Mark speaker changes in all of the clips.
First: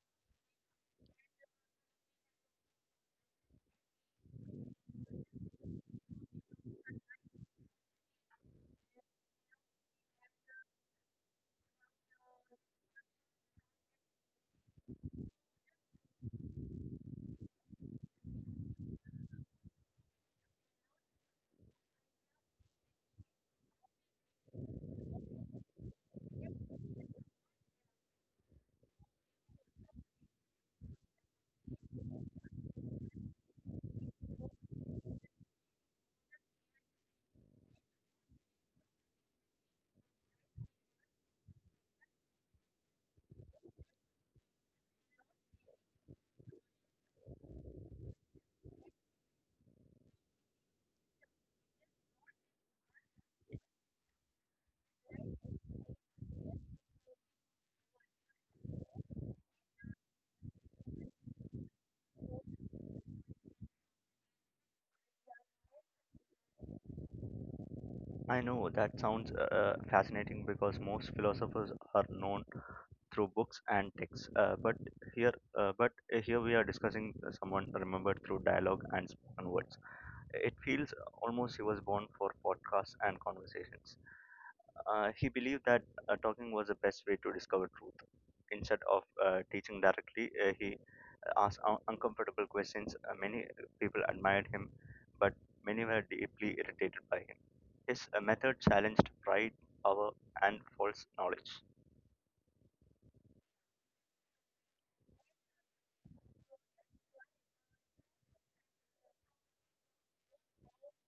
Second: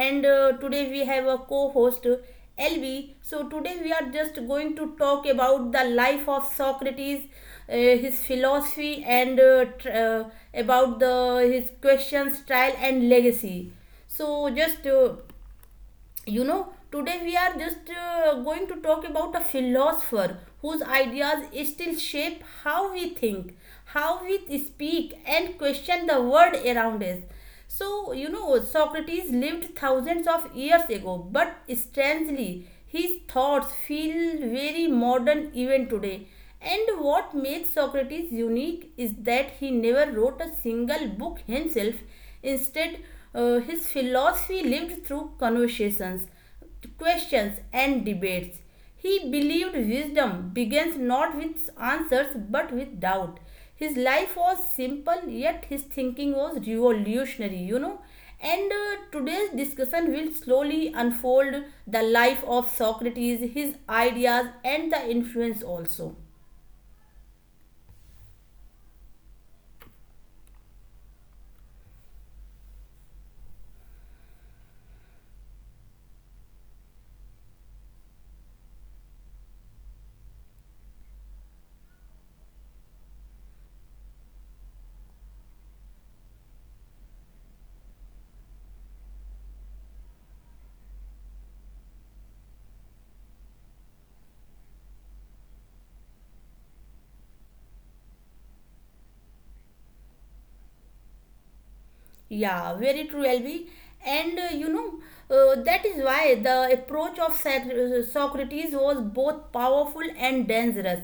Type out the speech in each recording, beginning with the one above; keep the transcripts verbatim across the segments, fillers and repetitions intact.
Speaker 1: and uh, today we have a co-host L V. So today we are just going to talk about the life of Socrates, uh, his philosophy and uh, tr- uh, about the his questions, trial and legacy. So just uh, you know today we are just uh, going to talk about a philosopher whose ideas still shape how we think, how we speak and question the world around us. So you know, Socrates lived thousands of years ago, but strangely his thoughts feel very modern even today. And what makes Socrates unique is that he never wrote a single book himself. Instead, uh, his philosophy lived through conversations, questions, and debates. He believed wisdom begins not with answers but with doubt. His life was simple, yet his thinking was revolutionary, you know. And uh, today's discussion will slowly unfold the life of Socrates, his ideas, and the influence also.
Speaker 2: I know that sounds uh, fascinating because most philosophers are known through books and texts. Uh, but here, uh, but here we are discussing someone remembered through dialogue and spoken words. It feels almost he was born for podcasts and conversations. Uh, he believed that uh, talking was the best way to discover truth. Instead of uh, teaching directly, uh, he asked un- uncomfortable questions. Uh, many people admired him, but many were deeply irritated by him. His uh, method challenged pride, power, and false knowledge.
Speaker 1: Yeah, very true, L B. And uh, you know, uh, that is why the approach of Sac- uh, Socrates was both powerful and dangerous.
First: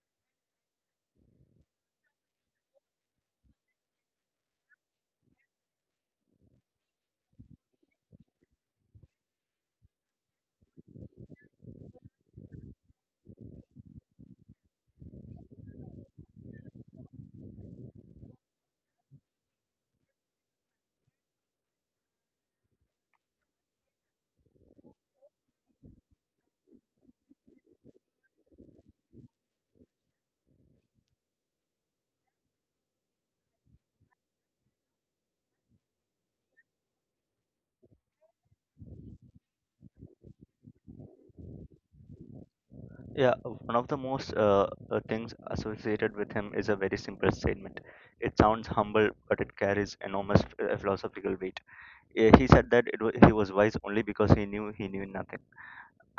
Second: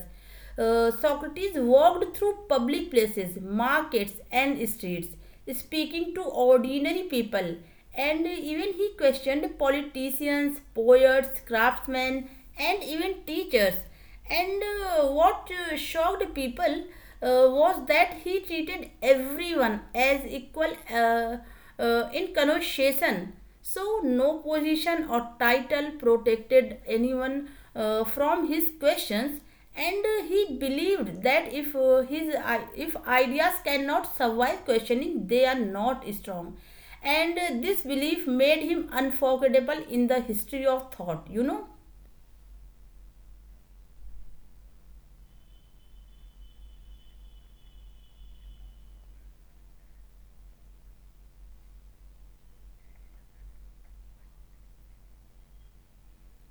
Speaker 1: Uh, Socrates walked through public places, markets, and streets, speaking to ordinary people. And even he questioned politicians, poets, craftsmen, and even teachers. And uh, what uh, shocked people uh, was that he treated everyone as equal, uh, uh, in conversation. So, no position or title protected anyone uh, from his questions, and uh, he believed that if uh, his i- if ideas cannot survive questioning, they are not strong. And uh, this belief made him unforgettable in the history of thought, you know.
Speaker 2: Yeah, uh, one of the most uh, uh, things associated with him is a very simple statement. It sounds humble, but it carries enormous uh, philosophical weight. Uh, He said that it wa he was wise only because he knew he knew nothing.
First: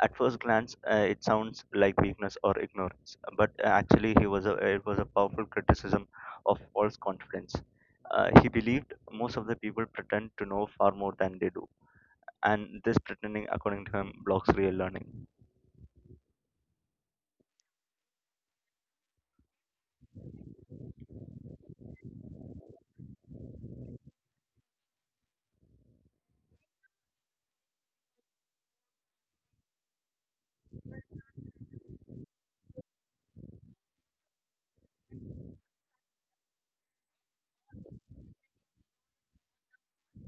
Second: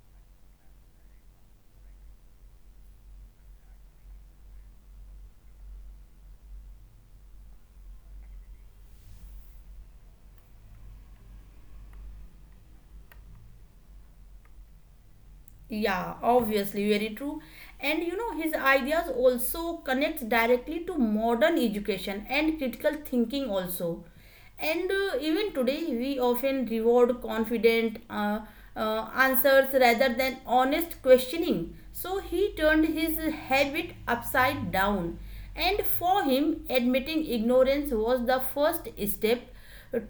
Speaker 2: At first glance, uh, it sounds like weakness or ignorance, but uh, actually, he was a, uh, it was a powerful criticism of false confidence. Uh, he believed most of the people pretend to know far more than they do, and this pretending, according to him, blocks real learning.
Speaker 1: Yeah, obviously, very true. And you know, his ideas also connect directly to modern education and critical thinking also. And uh, even today, we often reward confident uh, uh, answers rather than honest questioning. So he turned his habit upside down. And for him, admitting ignorance was the first step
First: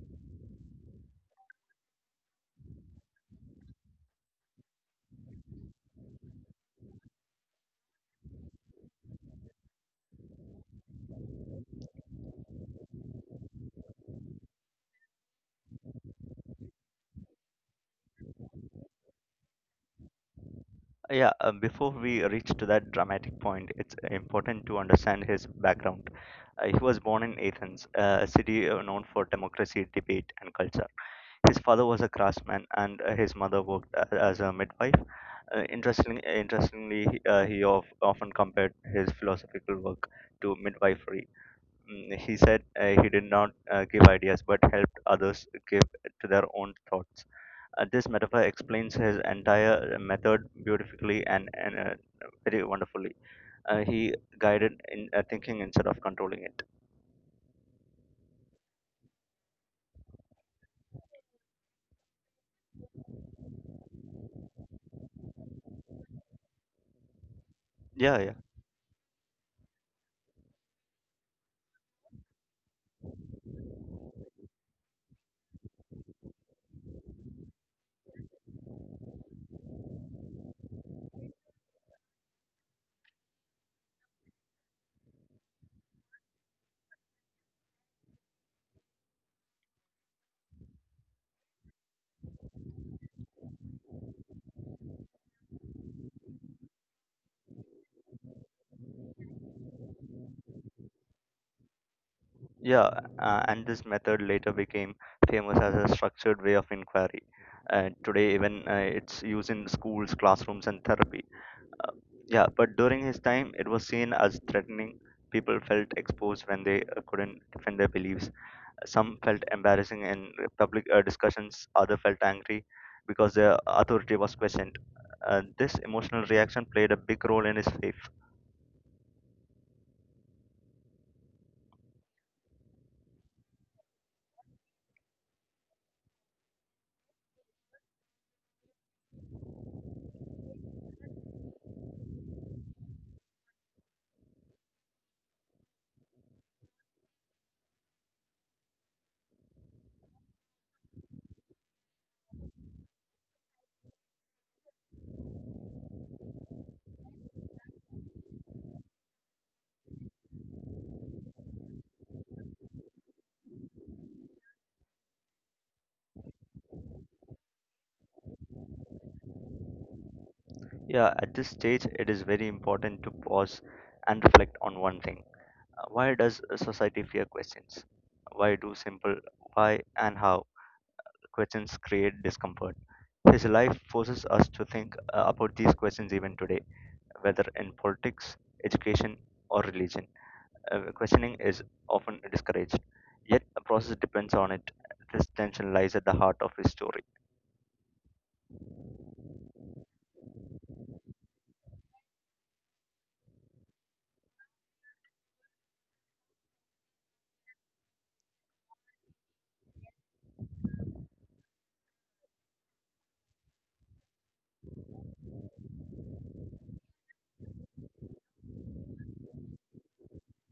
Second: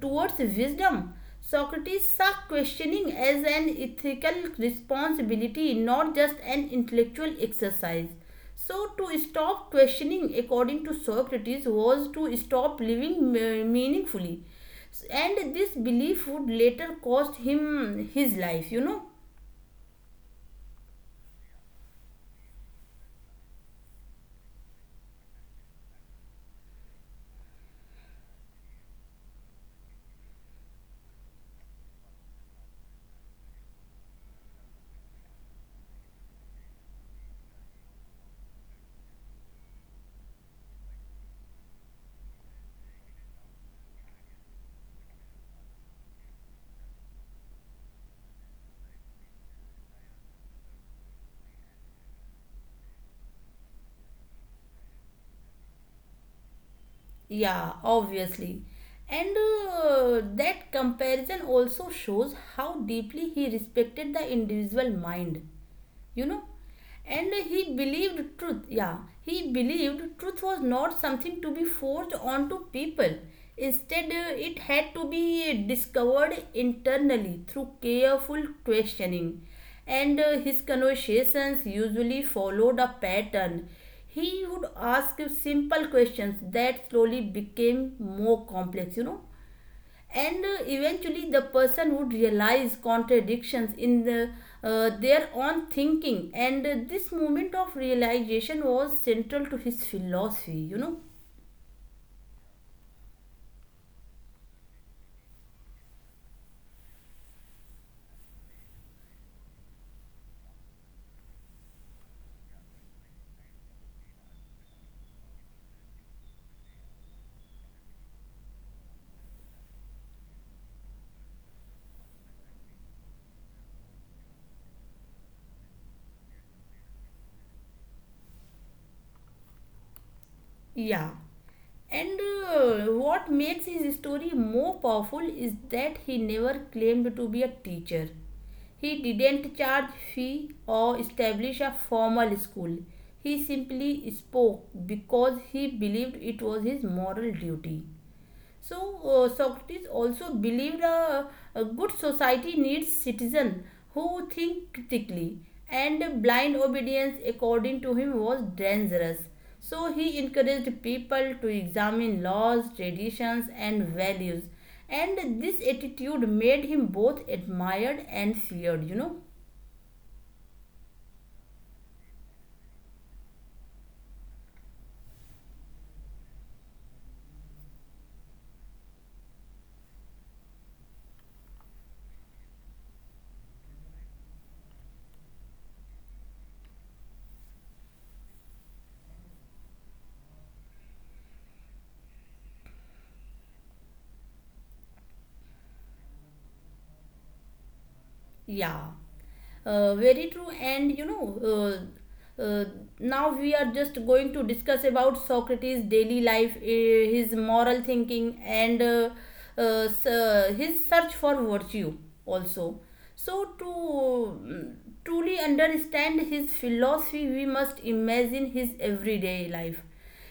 Speaker 1: towards wisdom. Socrates saw questioning as an ethical responsibility, not just an intellectual exercise. So, to stop questioning, according to Socrates, was to stop living uh, meaningfully. And this belief would later cost him his life, you know.
Speaker 2: Yeah, uh, before we reach to that dramatic point, it's important to understand his background. Uh, he was born in Athens, uh, a city uh, known for democracy, debate, and culture. His father was a craftsman, and uh, his mother worked a- as a midwife. Uh, interestingly, interestingly, he- uh, he of, often compared his philosophical work to midwifery. Mm, he said uh, he did not uh, give ideas, but helped others give to their own thoughts. Uh, this metaphor explains his entire method beautifully and, and uh, very wonderfully. Uh, he guided in uh, thinking instead of controlling it.
Speaker 1: Yeah, obviously. And uh, that comparison also shows how deeply he respected the individual mind, you know. And he
Speaker 2: Yeah,
Speaker 1: believed
Speaker 2: yeah,
Speaker 1: truth. Yeah, he believed truth was not something to be forced onto people. Instead, uh, it had to be discovered internally through careful questioning. And uh, his conversations usually followed a pattern. He would ask simple questions that slowly became more complex, you know. And uh, eventually the person would realize contradictions in the, uh, their own thinking. And uh, this moment of realization was central to his philosophy, you know.
Speaker 2: yeah. Uh, and this method later became famous as a structured way of inquiry. Uh, today, even uh, it's used in schools, classrooms, and therapy. Uh, yeah, but during his time, it was seen as threatening. People felt exposed when they uh, couldn't defend their beliefs. Some felt embarrassing in public uh, discussions, others felt angry because their authority was questioned. Uh, this emotional reaction played a big role in his faith.
Speaker 1: Yeah, and uh, what makes his story more powerful is that he never claimed to be a teacher. He didn't charge fee or establish a formal school. He simply spoke because he believed it was his moral duty. So uh, Socrates also believed a, a good society needs citizens who think critically, and blind obedience, according to him, was dangerous. So he encouraged people to examine laws, traditions, and values, and this attitude made him both admired and feared, you know.
Speaker 2: Yeah, at this stage, it is very important to pause and reflect on one thing. Uh, Why does a society fear questions? Why do simple why and how questions create discomfort? His life forces us to think uh, about these questions even today, whether in politics, education, or religion. Uh, questioning is often discouraged, yet the process depends on it. This tension lies at the heart of his story.
Speaker 1: Yeah, uh, very true. And you know, uh, uh, now we are just going to discuss about Socrates' daily life, uh, his moral thinking, and uh, uh, s- uh, his search for virtue also. So, to mm, truly understand his philosophy, we must imagine his everyday life.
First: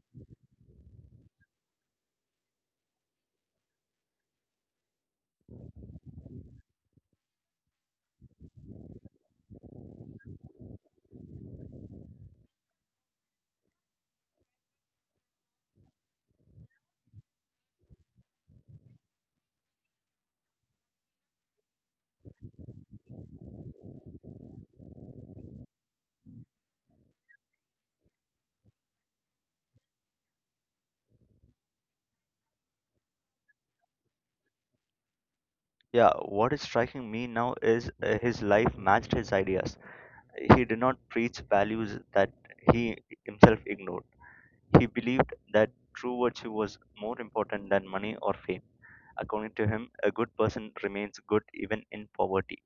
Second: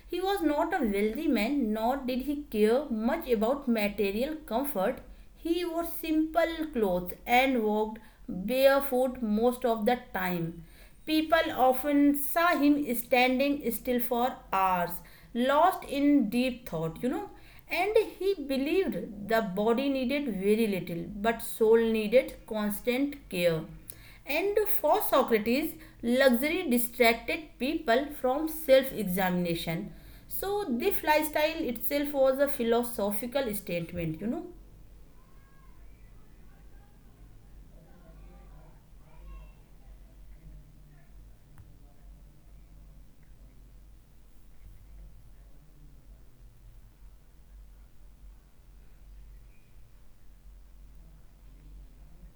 Speaker 1: He was not a wealthy man, nor did he care much about material comfort. He wore simple clothes and walked barefoot most of the time. People often saw him standing still for hours, lost in deep thought, you know. And he believed the body needed very little, but soul needed constant care. And for Socrates, luxury distracted people from self examination. So, this lifestyle itself was a philosophical statement, you know.
Speaker 2: Yeah, what is striking me now is uh, his life matched his ideas. He did not preach values that he himself ignored. He believed that true virtue was more important than money or fame. According to him, a good person remains good even in poverty,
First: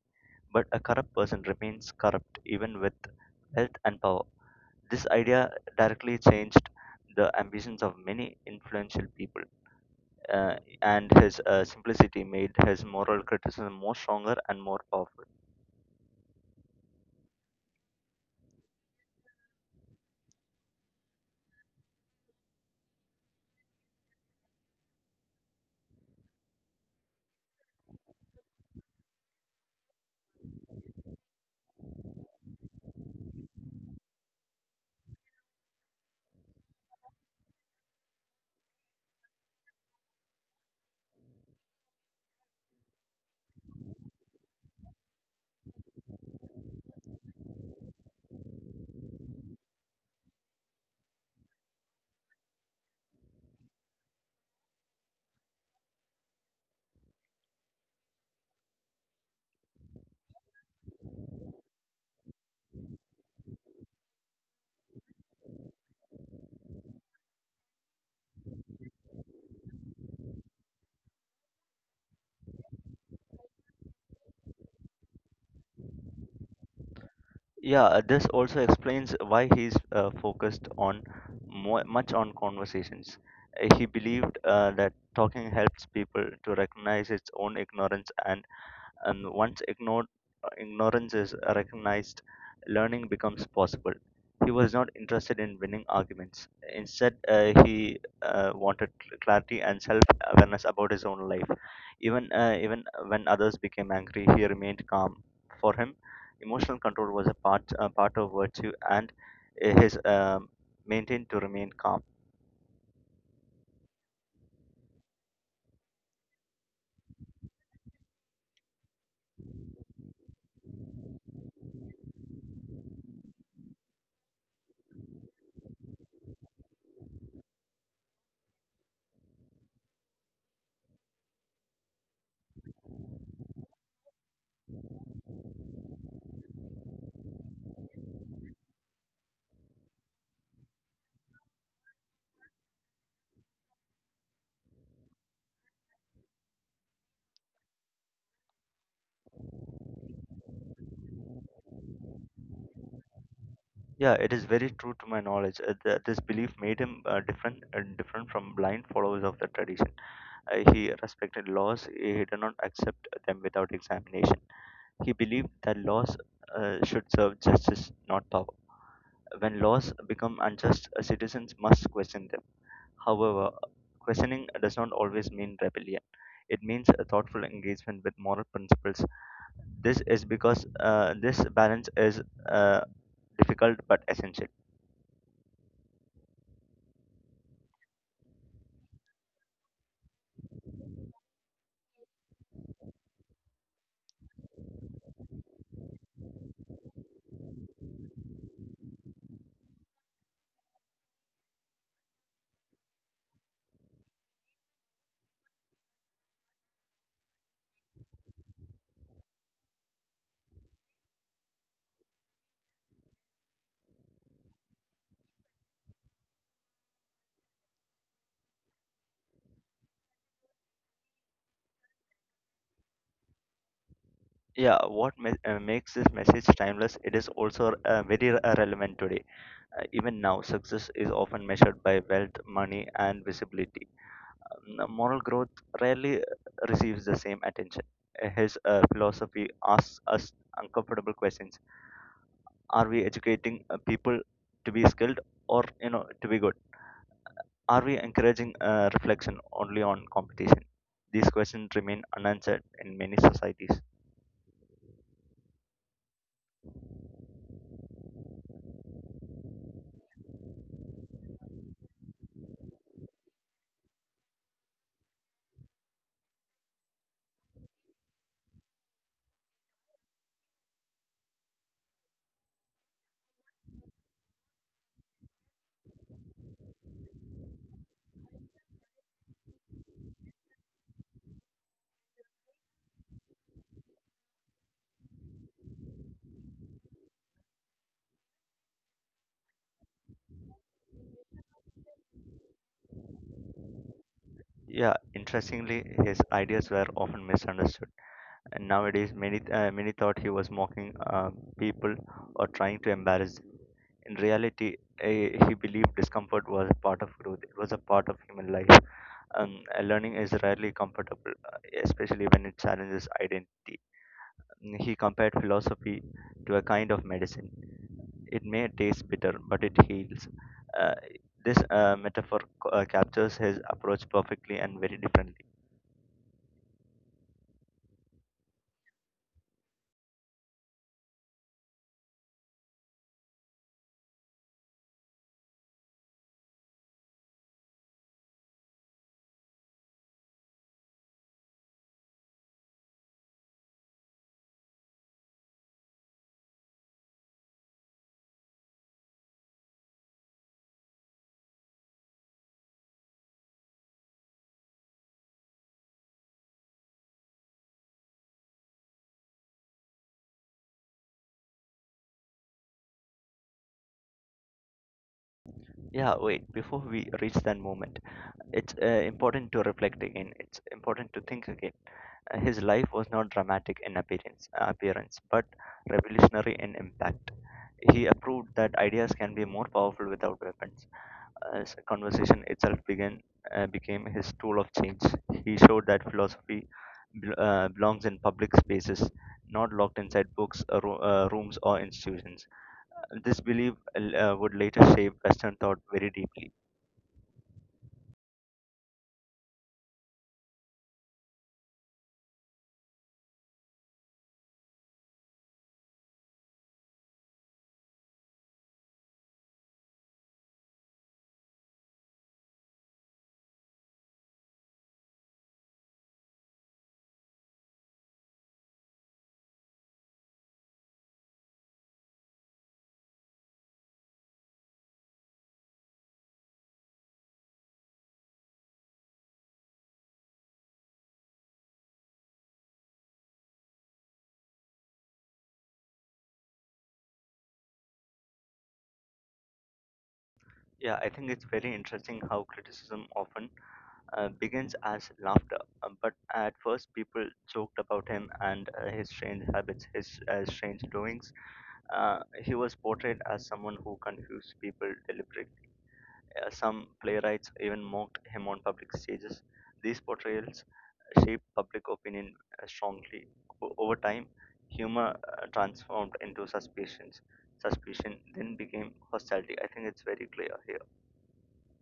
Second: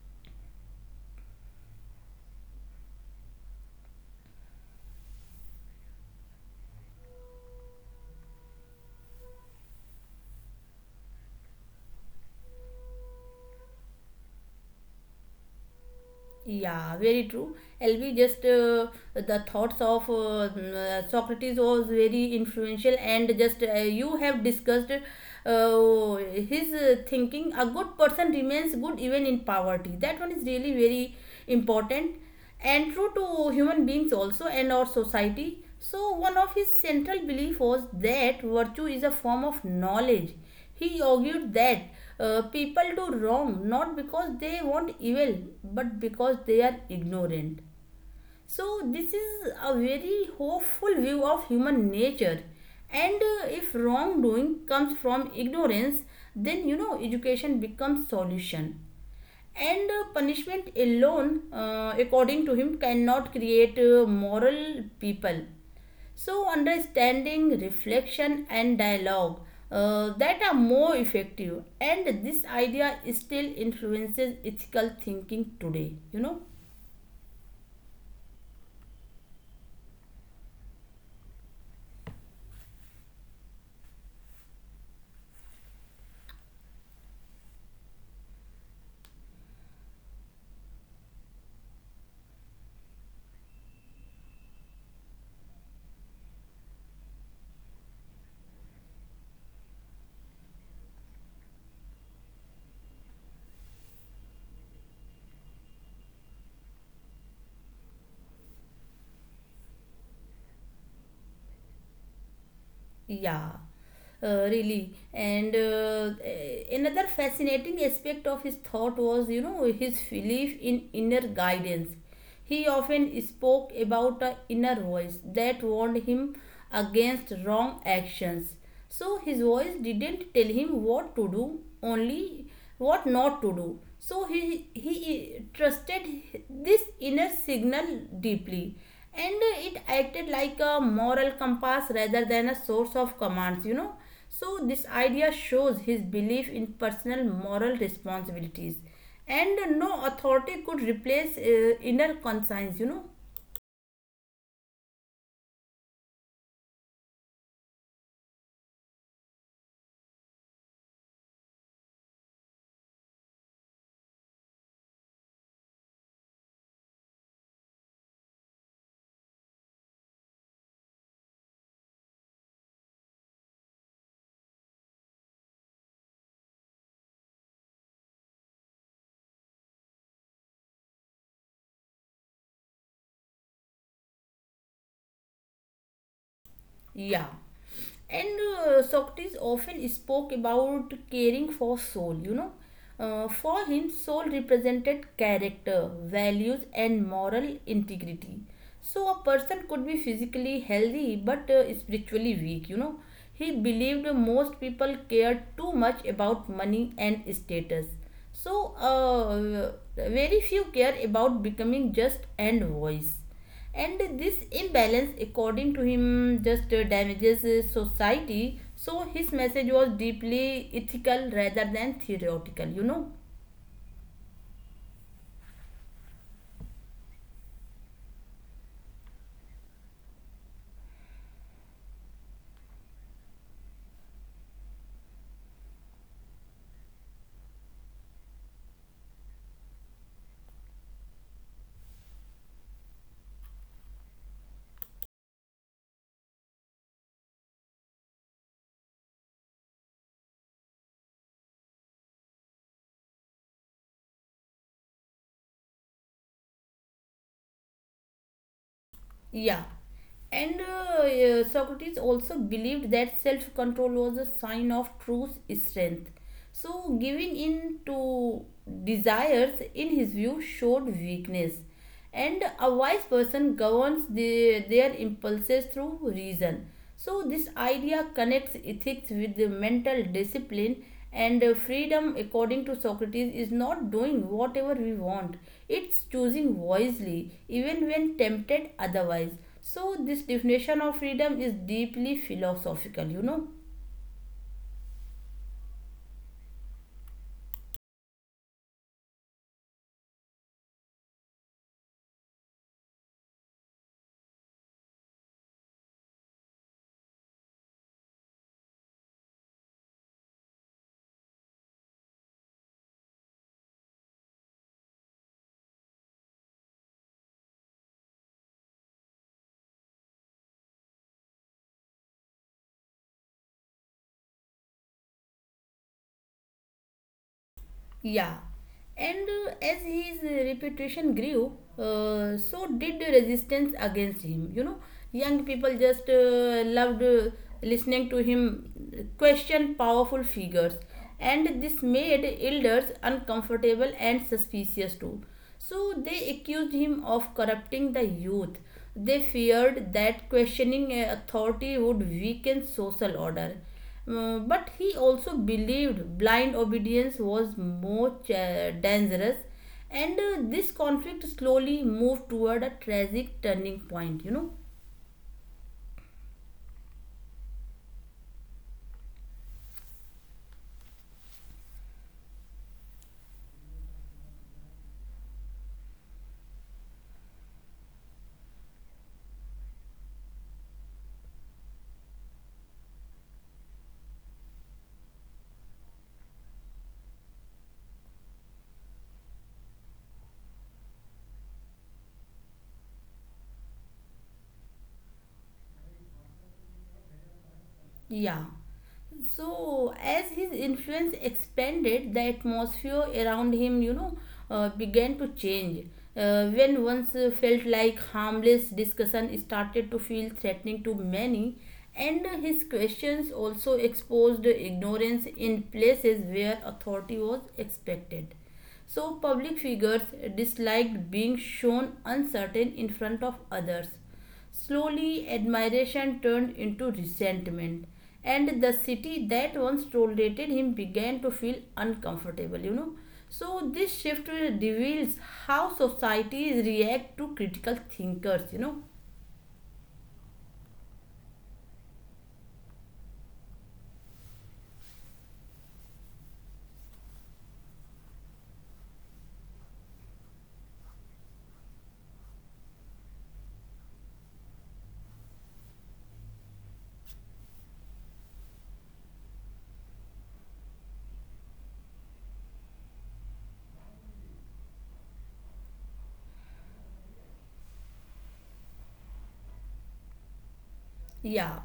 Speaker 2: but a corrupt person remains corrupt even with wealth and power. This idea directly changed the ambitions of many influential people, uh, and his uh, simplicity made his moral criticism more stronger and more powerful.
Speaker 1: Yeah, very true. L B, just uh, the thoughts of uh, mm, uh, Socrates was very influential, and just uh, you have discussed uh, his uh, thinking. A good person remains good even in poverty. That one is really very important and true to human beings also and our society. So, one of his central beliefs was that virtue is a form of knowledge. He argued that uh, people do wrong not because they want evil but because they are ignorant. So, this is a very hopeful view of human nature. And uh, if wrongdoing comes from ignorance, then you know, education becomes solution. And uh, punishment alone, uh, according to him, cannot create uh, moral people. So understanding, reflection and dialogue, uh, that are more effective, and this idea still influences ethical thinking today, you know.
Speaker 2: Yeah, uh, this also explains why he's uh, focused on more, much on conversations. Uh, He believed uh, that talking helps people to recognize its own ignorance and and once ignored, ignorance is recognized, learning becomes possible. He was not interested in winning arguments. Instead, uh, he uh, wanted cl- clarity and self-awareness about his own life. Even uh, even when others became angry, he remained calm. For him, emotional control was a part a part of virtue and uh, his um maintained to remain calm.
Speaker 1: Yeah, uh, really. And uh, a- another fascinating aspect of his thought was, you know, his belief in inner guidance. He often spoke about an inner voice that warned him against wrong actions. So his voice didn't tell him what to do, only what not to do. So he he trusted this inner signal deeply, and it acted like a moral compass rather than a source of commands, you know. So this idea shows his belief in personal moral responsibilities, and no authority could replace uh, inner conscience, you know.
Speaker 2: Yeah, it is very true to my knowledge. Uh, th- this belief made him uh, different uh, different from blind followers of the tradition. Uh, He respected laws, he did not accept them without examination. He believed that laws uh, should serve justice, not power. When laws become unjust, uh, citizens must question them. However, questioning does not always mean rebellion. It means a thoughtful engagement with moral principles. This is because uh, this balance is uh, difficult but essential.
Speaker 1: Yeah. And uh, Socrates often spoke about caring for soul, you know. Uh, for him, soul represented character, values, and moral integrity. So, a person could be physically healthy but uh, spiritually weak, you know. He believed most people cared too much about money and status. So, uh, very few care about becoming just and voice. And this imbalance, according to him, just uh, damages uh, society. So his message was deeply ethical rather than theoretical, you know.
Speaker 2: Yeah, what ma- uh, makes this message timeless? It is also uh, very re- relevant today. Uh, even now, success is often measured by wealth, money, and visibility. Um, moral growth rarely uh, receives the same attention. Uh, His uh, philosophy asks us uncomfortable questions: Are we educating uh, people to be skilled, or you know, to be good? Are we encouraging uh, reflection only on competition? These questions remain unanswered in many societies.
Speaker 1: Yeah. And uh, uh, Socrates also believed that self control was a sign of true strength. So, giving in to desires, in his view, showed weakness. And a wise person governs the, their impulses through reason. So, this idea connects ethics with the mental discipline, and uh, freedom, according to Socrates, is not doing whatever we want, it's choosing wisely, even when tempted otherwise. So, this definition of freedom is deeply philosophical, you know.
Speaker 2: Yeah, interestingly, his ideas were often misunderstood and nowadays many uh, many thought he was mocking uh, people or trying to embarrass them. In reality, eh, he believed discomfort was a part of growth. It was a part of human life. Um, uh, learning is rarely comfortable, uh, especially when it challenges identity. Mm, He compared philosophy to a kind of medicine. It may taste bitter, but it heals. Uh, this uh, metaphor uh, captures his approach perfectly and very differently.
Speaker 1: Yeah, and uh, as his uh, reputation grew, uh, so did the resistance against him. You know, young people just uh, loved uh, listening to him question powerful figures, and this made elders uncomfortable and suspicious too. So they accused him of corrupting the youth. They feared that questioning uh, authority would weaken social order, uh, but he also believed blind obedience was more uh, dangerous, and uh, this conflict slowly moved toward a tragic turning point, you know.
Speaker 2: Yeah, wait, before we reach that moment, it's uh, important to reflect again. It's important to think again. Uh, his life was not dramatic in appearance, uh, appearance, but revolutionary in impact. He proved that ideas can be more powerful without weapons. As conversation itself began, uh, became his tool of change. He showed that philosophy bel uh, belongs in public spaces, not locked inside books, uh, ro- uh, rooms, or institutions. This belief uh, would later shape Western thought very deeply.
Speaker 1: Yeah. So as his influence expanded, the atmosphere around him, you know, uh, began to change. Uh, when once uh, felt like harmless discussion started to feel threatening to many, and uh, his questions also exposed ignorance in places where authority was expected. So public figures disliked being shown uncertain in front of others. Slowly, admiration turned into resentment, and the city that once tolerated him began to feel uncomfortable, you know. So, this shift reveals how societies react to critical thinkers, you know.
Speaker 2: Yeah, I think it's very interesting how criticism often uh, begins as laughter, uh, but at first people joked about him and uh, his strange habits, his uh, strange doings. Uh, he was portrayed as someone who confused people deliberately. Uh, some playwrights even mocked him on public stages. These portrayals uh, shaped public opinion uh, strongly. O- over time, humor uh, transformed into suspicions. Suspicion then became hostility. I think it's very clear here.
Speaker 1: Yeah,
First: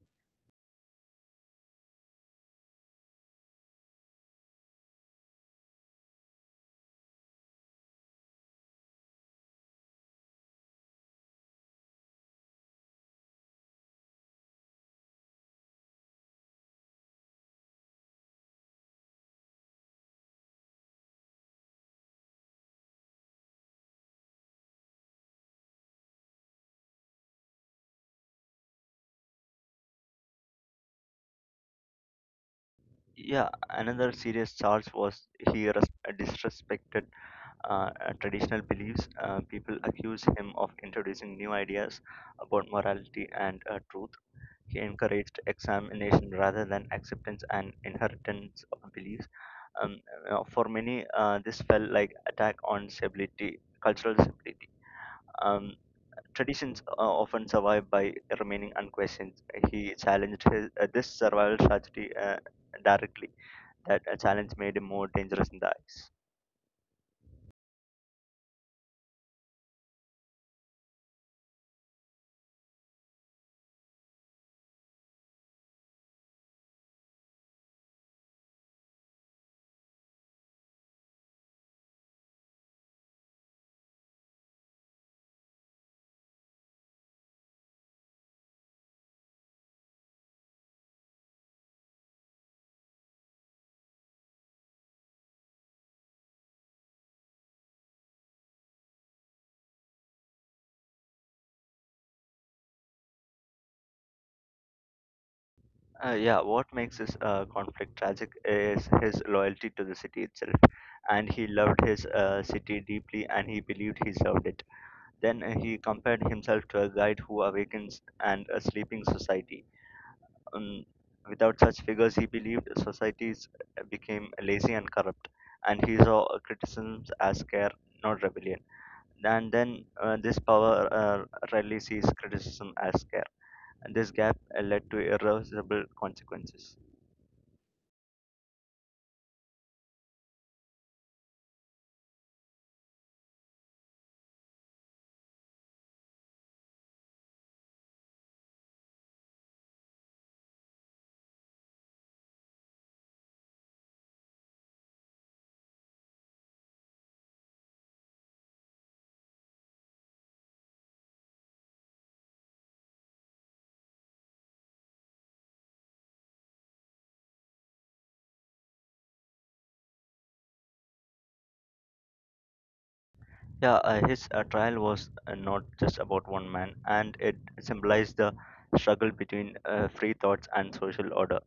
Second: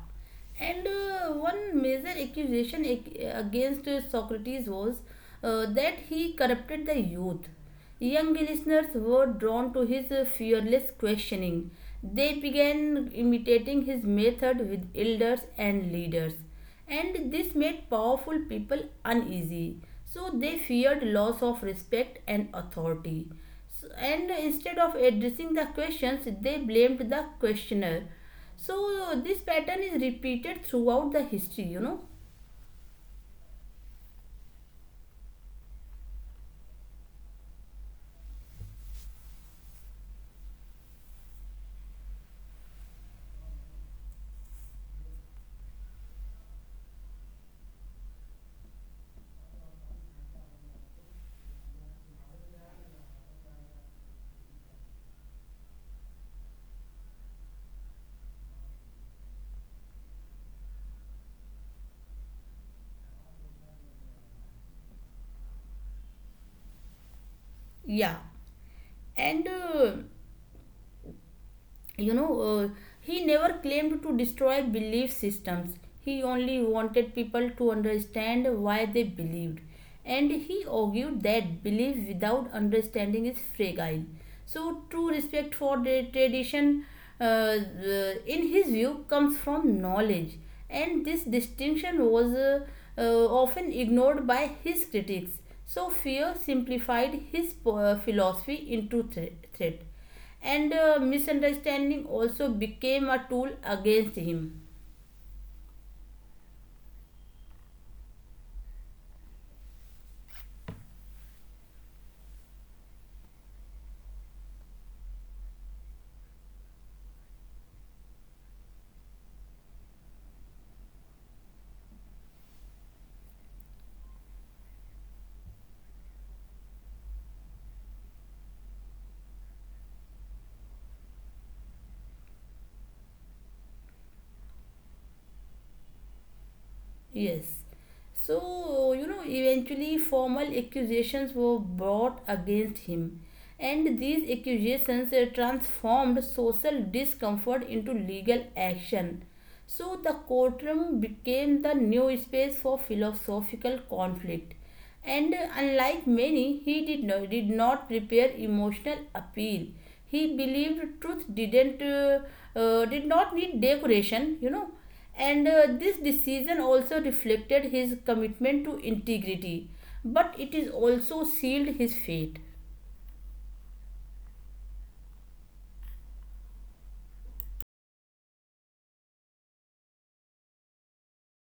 Speaker 1: and uh, one major accusation ag- against uh, Socrates was uh, that he corrupted the youth. Young listeners were drawn to his uh, fearless questioning. They began imitating his method with elders and leaders, and this made powerful people uneasy. So they feared loss of respect and authority. So, and instead of addressing the questions, they blamed the questioner. So this pattern is repeated throughout the history, you know.
Speaker 2: Yeah, another serious charge was he res- disrespected uh, uh, traditional beliefs. Uh, people accused him of introducing new ideas about morality and uh, truth. He encouraged examination rather than acceptance and inheritance of beliefs. Um, uh, for many, uh, this felt like attack on stability, cultural stability. Um, Traditions uh, often survive by remaining unquestioned. He challenged his, uh, this survival strategy uh, directly that a challenge made him more dangerous in the eyes.
Speaker 1: Yeah, and. Uh, you know uh, he never claimed to destroy belief systems. He only wanted people to understand why they believed, and he argued that belief without understanding is fragile. So true respect for the tradition, uh, uh, in his view, comes from knowledge, and this distinction was uh, uh, often ignored by his critics. So fear simplified his uh, philosophy into thre- threat, and uh, misunderstanding also became a tool against him.
Speaker 2: Uh, yeah, what makes this uh, conflict tragic is his loyalty to the city itself. And he loved his uh, city deeply and he believed he served it. Then uh, he compared himself to a guide who awakens and a sleeping society. Um, Without such figures, he believed societies became lazy and corrupt. And he saw criticisms as care, not rebellion. And then uh, this power uh, rarely sees criticism as care and this gap uh, led to irreversible consequences.
Speaker 1: Yes. So you know, eventually formal accusations were brought against him, and these accusations uh, transformed social discomfort into legal action. So the courtroom became the new space for philosophical conflict. And uh, unlike many, he did not, did not prepare emotional appeal. He believed truth didn't, uh, uh, did not need decoration, you know. And uh, this decision also reflected his commitment to integrity, but it is also sealed his fate.
Speaker 2: Yeah, uh, his uh, trial was uh, not just about one man, and it symbolized the struggle between uh, free thoughts and social order.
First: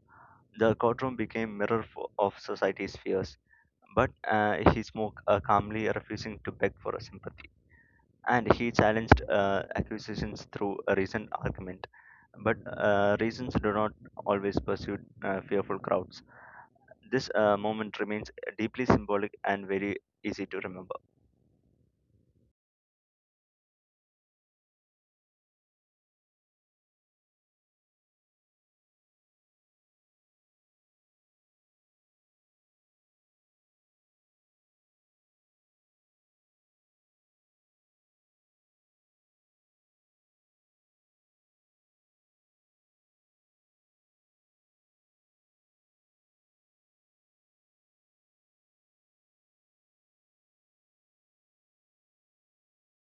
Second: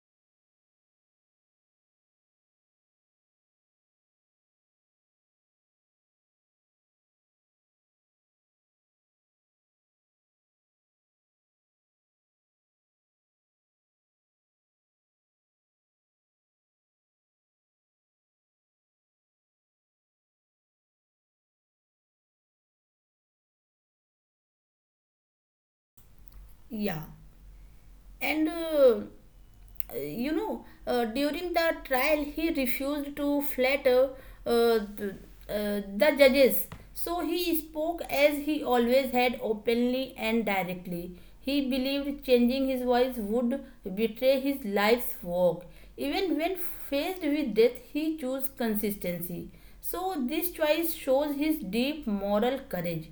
Speaker 2: The courtroom became mirror for, of society's fears, but uh, he spoke uh, calmly, refusing to beg for sympathy. And he challenged uh, accusations through a recent argument. But uh, reasons do not always pursue uh, fearful crowds. This uh, moment remains deeply symbolic and very easy to remember.
Speaker 1: Yeah. And uh, uh, you know uh, during the trial he refused to flatter uh, th- uh, the judges. So he spoke as he always had, openly and directly. He believed changing his voice would betray his life's work. Even when faced with death, he chose consistency. So this choice shows his deep moral courage,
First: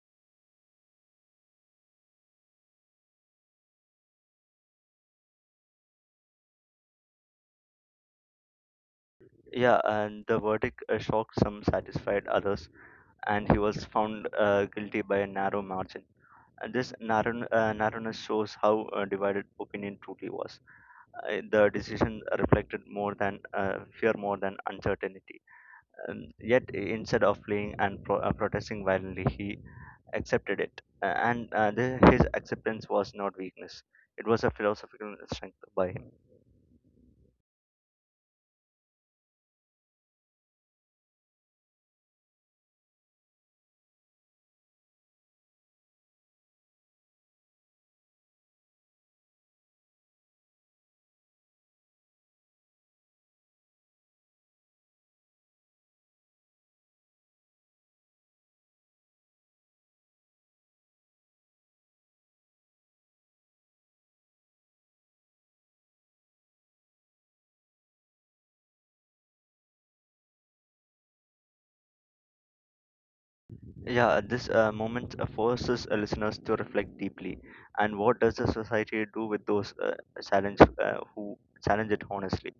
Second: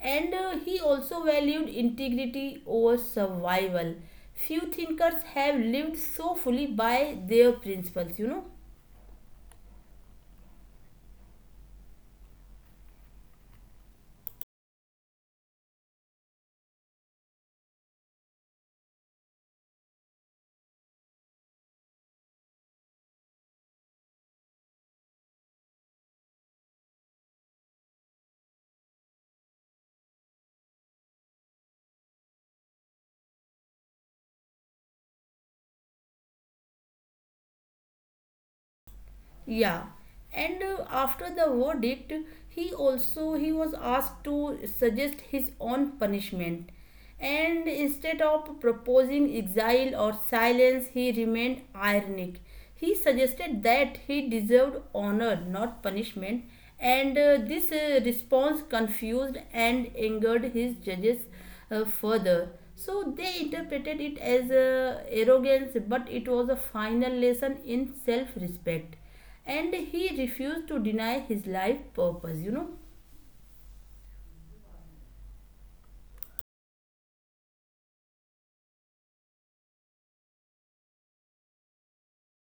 Speaker 1: and uh, he also valued integrity over survival. Few thinkers have lived so fully by their principles, you know.
Speaker 2: Yeah, and the verdict uh, shocked some, satisfied others, and he was found uh, guilty by a narrow margin. And this narrow, uh, narrowness shows how uh, divided opinion truly was. Uh, the decision reflected more than uh, fear, more than uncertainty. Um, Yet, instead of fleeing and pro- uh, protesting violently, he accepted it. Uh, and uh, the, his acceptance was not weakness, it was a philosophical strength by him.
Speaker 1: Yeah, and uh, after the verdict, he also he was asked to suggest his own punishment, and instead of proposing exile or silence, he remained ironic. He suggested that he deserved honor, not punishment, and uh, this uh, response confused and angered his judges uh, further. So they interpreted it as uh, arrogance, but it was a final lesson in self respect. And he refused to deny his life purpose, you know.
Speaker 2: Yeah, this uh, moment uh, forces uh, listeners to reflect deeply. And what does the society do with those uh, challenge, uh, who challenge it honestly?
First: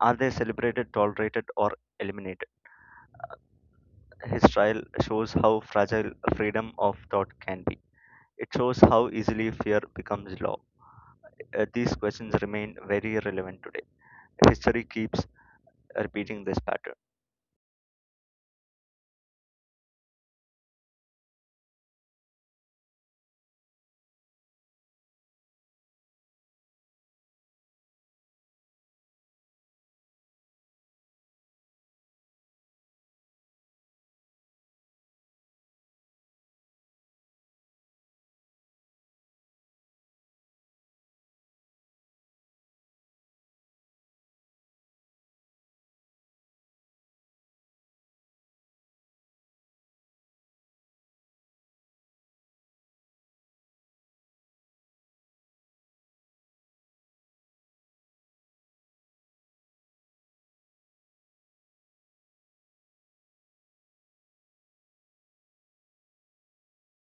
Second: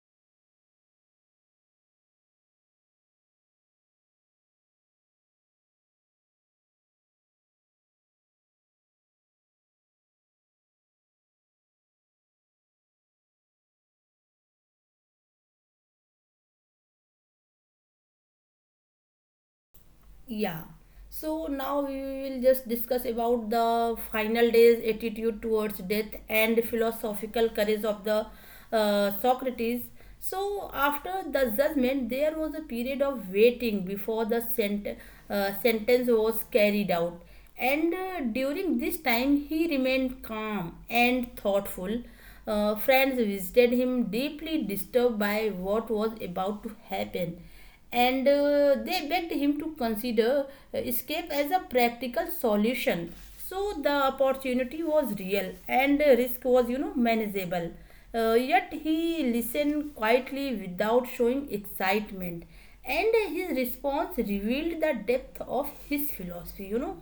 Speaker 2: Are they celebrated, tolerated, or eliminated? His trial shows how fragile freedom of thought can be. It shows how easily fear becomes law. Uh, these questions remain very relevant today. History keeps repeating this pattern.
Speaker 1: Yeah. So now we will just discuss about the final day's attitude towards death and philosophical courage of the uh, Socrates. So after the judgment, there was a period of waiting before the sent- uh, sentence was carried out. And uh, during this time, he remained calm and thoughtful. Uh, friends visited him, deeply disturbed by what was about to happen and uh, they begged him to consider uh, escape as a practical solution, so the opportunity was real and uh, risk was you know manageable. Uh, yet he listened quietly without showing excitement, and his response revealed the depth of his philosophy you know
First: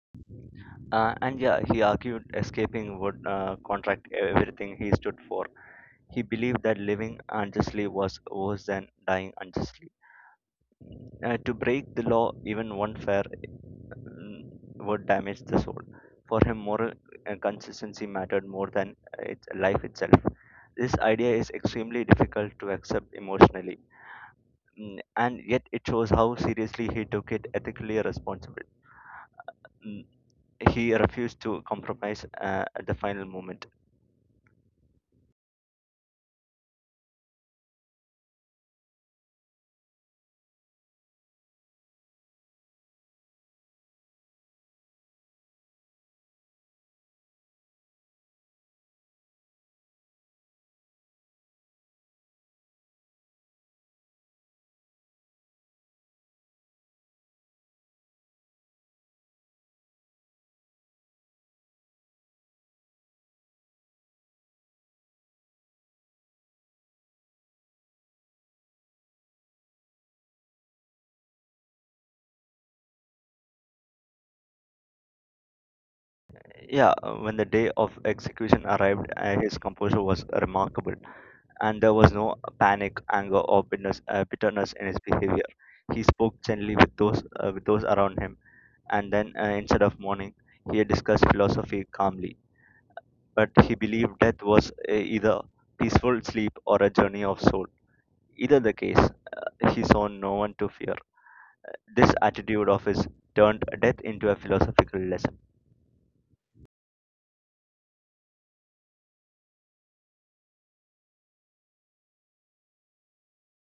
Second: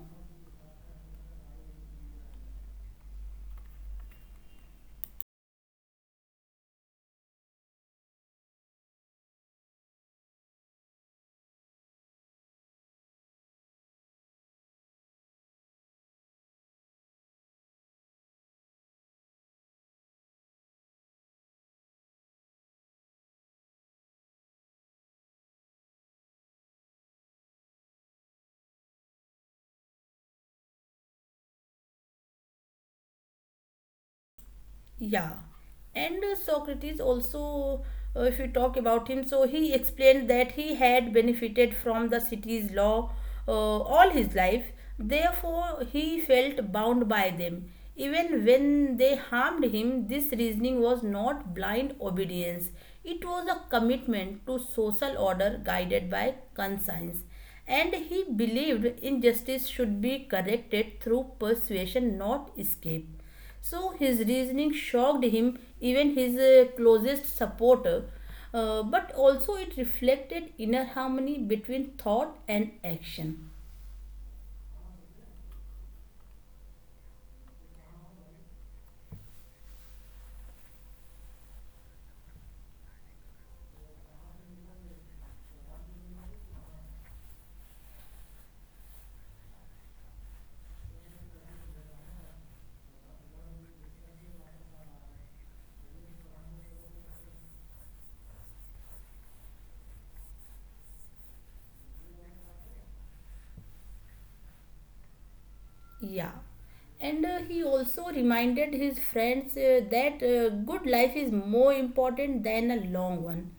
Speaker 2: Uh, and yeah, he argued escaping would uh, contract everything he stood for. He believed that living unjustly was worse than dying unjustly. Uh, to break the law, even one fair mm, would damage the soul. For him, moral uh, consistency mattered more than uh, its life itself. This idea is extremely difficult to accept emotionally. Mm, and yet it shows how seriously he took it ethically responsible. Mm, he refused to compromise uh, at the final moment.
Speaker 1: Yeah, and uh, Socrates also, uh, if you talk about him, so he explained that he had benefited from the city's law uh, all his life. Therefore, he felt bound by them. Even when they harmed him, this reasoning was not blind obedience. It was a commitment to social order guided by conscience. And he believed injustice should be corrected through persuasion, not escape, so his reasoning shocked him, even his uh, closest supporter. Uh, but also, it reflected inner harmony between thought and action.
Speaker 2: yeah uh, when the day of execution arrived, uh, his composure was remarkable and there was no panic anger or bitterness, uh, bitterness in his behavior. He spoke gently with those uh, with those around him, and then, uh, instead of mourning, he discussed philosophy calmly. But he believed death was uh, either peaceful sleep or a journey of soul. Either the case, uh, he saw no one to fear. This attitude of his turned death into a philosophical lesson.
Speaker 1: Yeah. And uh, he also reminded his friends uh, that uh, good life is more important than a long one.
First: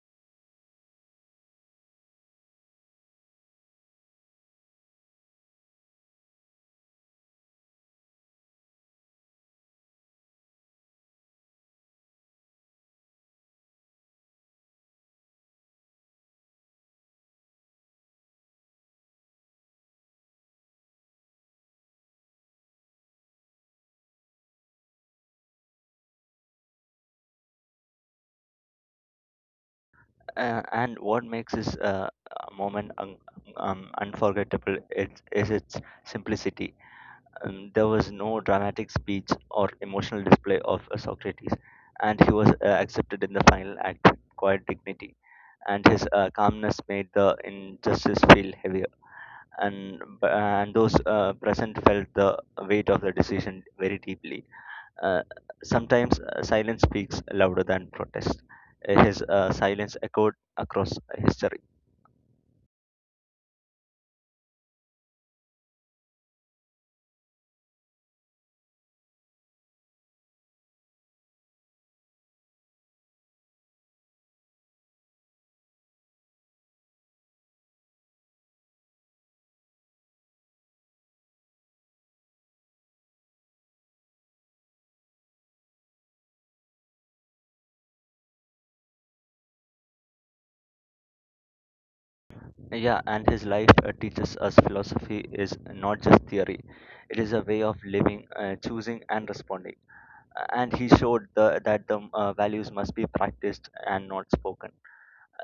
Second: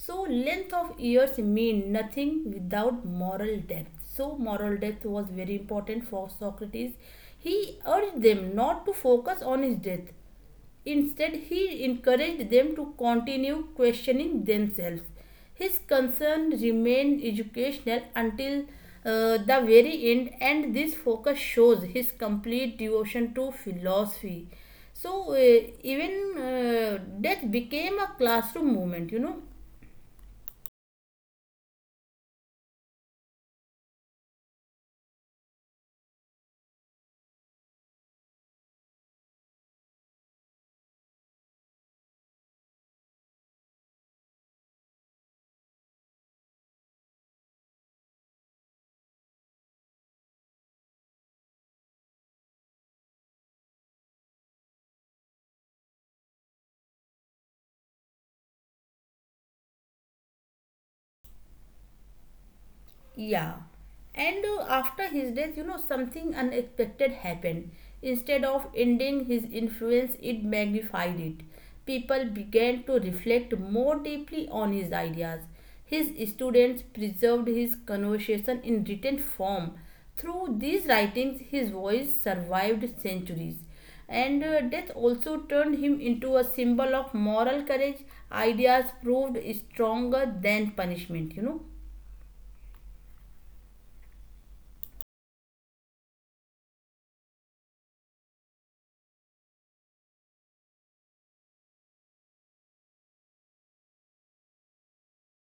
Speaker 1: So, length of years mean nothing without moral depth. So, moral depth was very important for Socrates. He urged them not to focus on his death. Instead, he encouraged them to continue questioning themselves. His concern remained educational until uh, the very end, and this focus shows his complete devotion to philosophy. So, uh, even uh, death became a classroom movement, you know
Speaker 2: Uh, and what makes this uh, moment un- um, unforgettable is, is its simplicity. Um, there was no dramatic speech or emotional display of uh, Socrates, and he was uh, accepted in the final act with quiet dignity. And his uh, calmness made the injustice feel heavier, and and those uh, present felt the weight of the decision very deeply. Uh, sometimes uh, silence speaks louder than protest. Uh, His uh, silence echoed across history.
Speaker 1: Yeah. And uh, after his death, you know, something unexpected happened. Instead of ending his influence, it magnified it. People began to reflect more deeply on his ideas. His students preserved his conversation in written form. Through these writings, his voice survived centuries. And uh, death also turned him into a symbol of moral courage. Ideas proved stronger than punishment, you know.
Speaker 2: Yeah, and his life uh, teaches us philosophy is not just theory, it is a way of living, uh, choosing, and responding. Uh, And he showed the, that the uh, values must be practiced and not spoken.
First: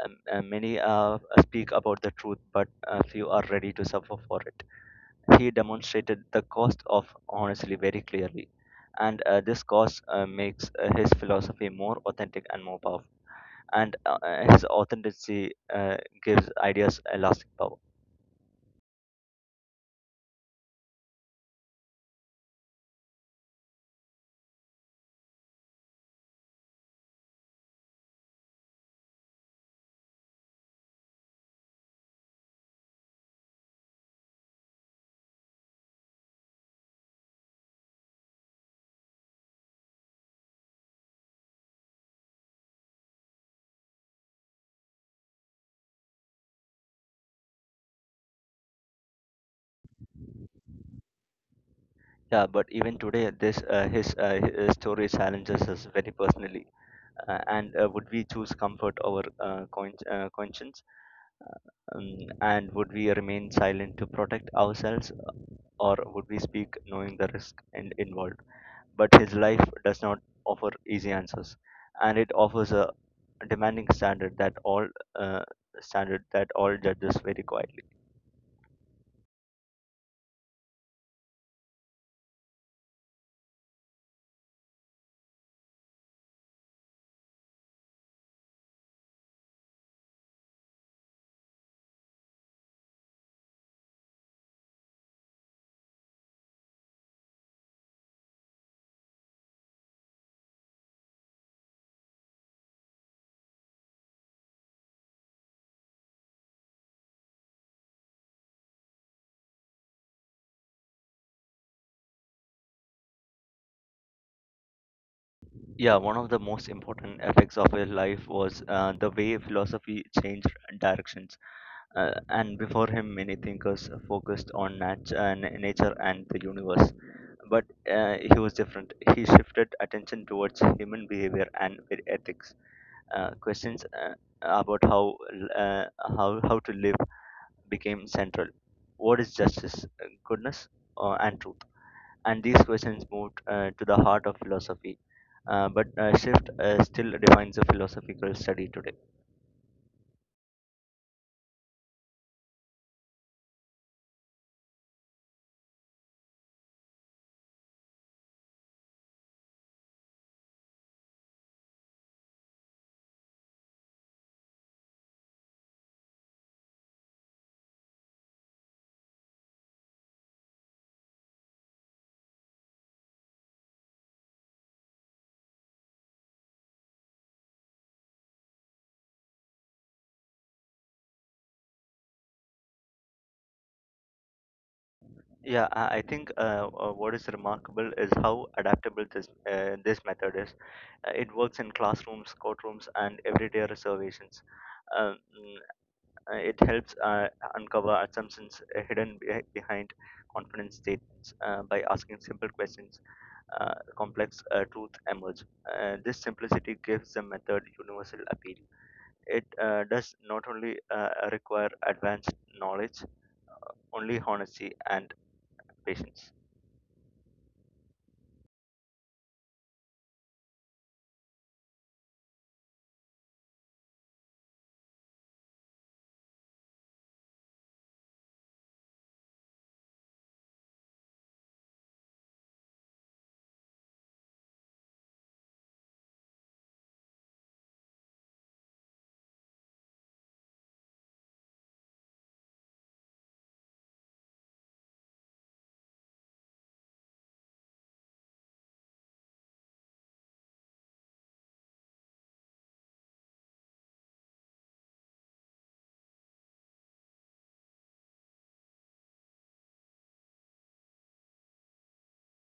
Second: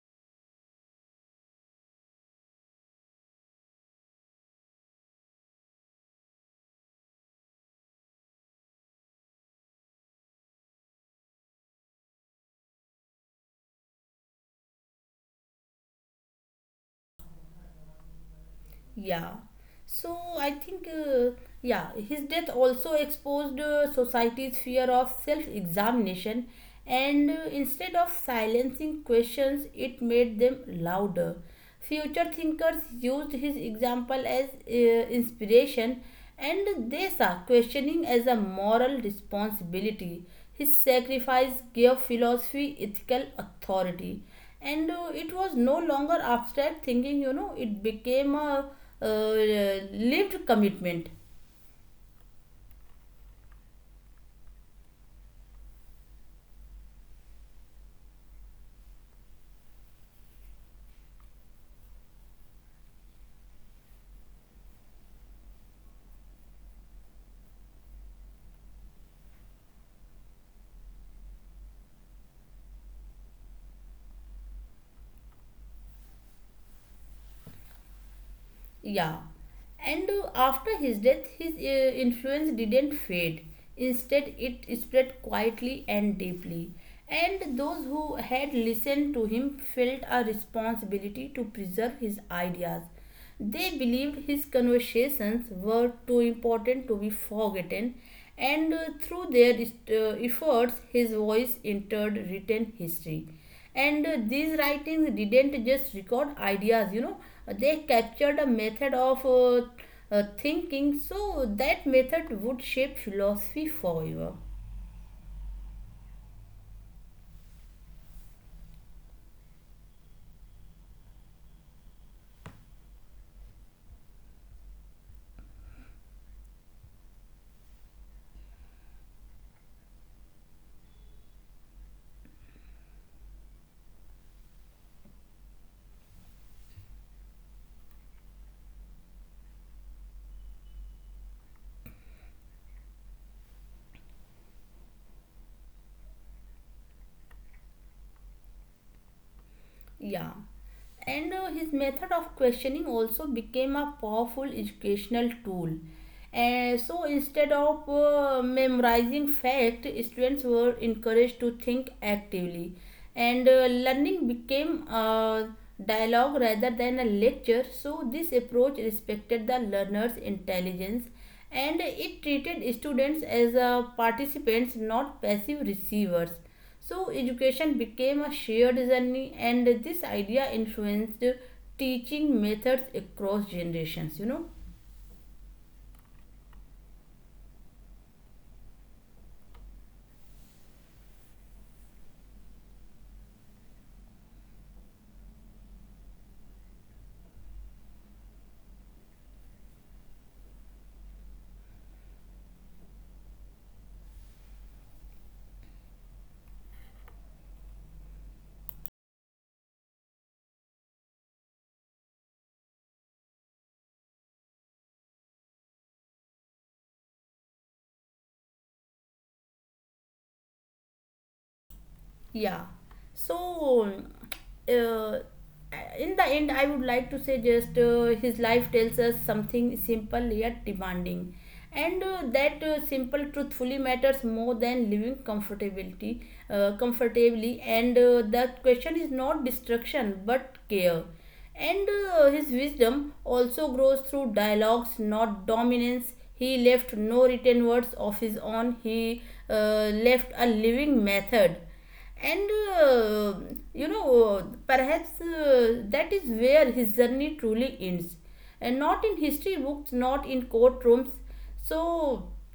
Speaker 2: Um, uh, many uh, speak about the truth, but uh, few are ready to suffer for it. He demonstrated the cost of honesty very clearly, and uh, this cost uh, makes uh, his philosophy more authentic and more powerful. And uh, uh, his authenticity uh, gives ideas a lasting power.
Speaker 1: Yeah. So I think, uh, yeah, his death also exposed uh, society's fear of self examination, and uh, instead of silencing questions, it made them louder. Future thinkers used his example as uh, inspiration, and they saw questioning as a moral responsibility. His sacrifice gave philosophy ethical authority, and uh, it was no longer abstract thinking you know It became a uh, lived commitment.
Speaker 2: Yeah, but even today, this uh, his, uh, his story challenges us very personally. Uh, and uh, would we choose comfort over uh, coin- uh, conscience? Uh, Um, and would we remain silent to protect ourselves, or would we speak knowing the risk and involved? But his life does not offer easy answers, and it offers a demanding standard that all uh, standard that all judges very quietly.
Speaker 1: Yeah. And uh, after his death, his uh, influence didn't fade. Instead, it spread quietly and deeply. And those who had listened to him felt a responsibility to preserve his ideas. They believed his conversations were too important to be forgotten, and uh, through their uh, efforts, his voice entered written history. And uh, these writings didn't just record ideas you know They captured a method of uh, uh, thinking, so that method would shape philosophy forever.
Speaker 2: Yeah, one of the most important effects of his life was uh, the way philosophy changed directions. Uh, and before him, many thinkers focused on nat- uh, n- nature and the universe. But uh, he was different. He shifted attention towards human behavior and ethics. Uh, questions uh, about how uh, how how to live became central. What is justice, uh, goodness, uh, and truth? And these questions moved uh, to the heart of philosophy. Uh, but uh, shift uh, still defines a philosophical study today.
Speaker 1: Yeah. And uh, his method of questioning also became a powerful educational tool, and so instead of uh, memorizing fact, students were encouraged to think actively, and uh, learning became a dialogue rather than a lecture. So this approach respected the learner's intelligence, and it treated students as uh, participants, not passive receivers. So education became a shared journey, and this idea influenced teaching methods across generations. You know,
Speaker 2: Yeah, I I think uh, uh, what is remarkable is how adaptable this uh, this method is. Uh, it works in classrooms, courtrooms, and everyday reservations. Um, Uh, it helps uh, uncover assumptions uh, hidden beh- behind confidence statements uh, by asking simple questions. Uh, complex uh, truth emerge. Uh, this simplicity gives the method universal appeal. It uh, does not only uh, require advanced knowledge, uh, only honesty and patience.
Speaker 1: Yeah. So, uh, in the end, I would like to say just uh, his life tells us something simple yet demanding. And uh, that uh, simple truthfully matters more than living comfortability, uh, comfortably. And uh, the question is not destruction but care. And uh, his wisdom also grows through dialogues, not dominance. He left no written words of his own, he uh, left a living method, and uh, you know perhaps uh, that is where his journey truly ends, and not in history books, not in courtrooms. So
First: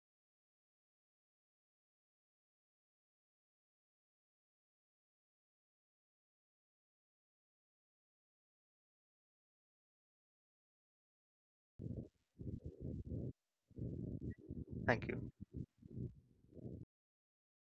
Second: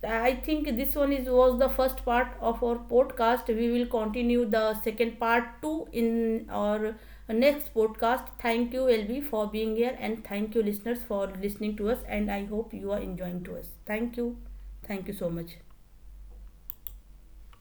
Speaker 1: I think this one is was the first part of our podcast. We will continue the second part two in our next podcast. Thank you LB for being here, and thank you listeners for listening to us, and I hope you are enjoying to us. Thank you. Thank
Speaker 2: Thank
Speaker 1: you so
Speaker 2: you.
Speaker 1: much.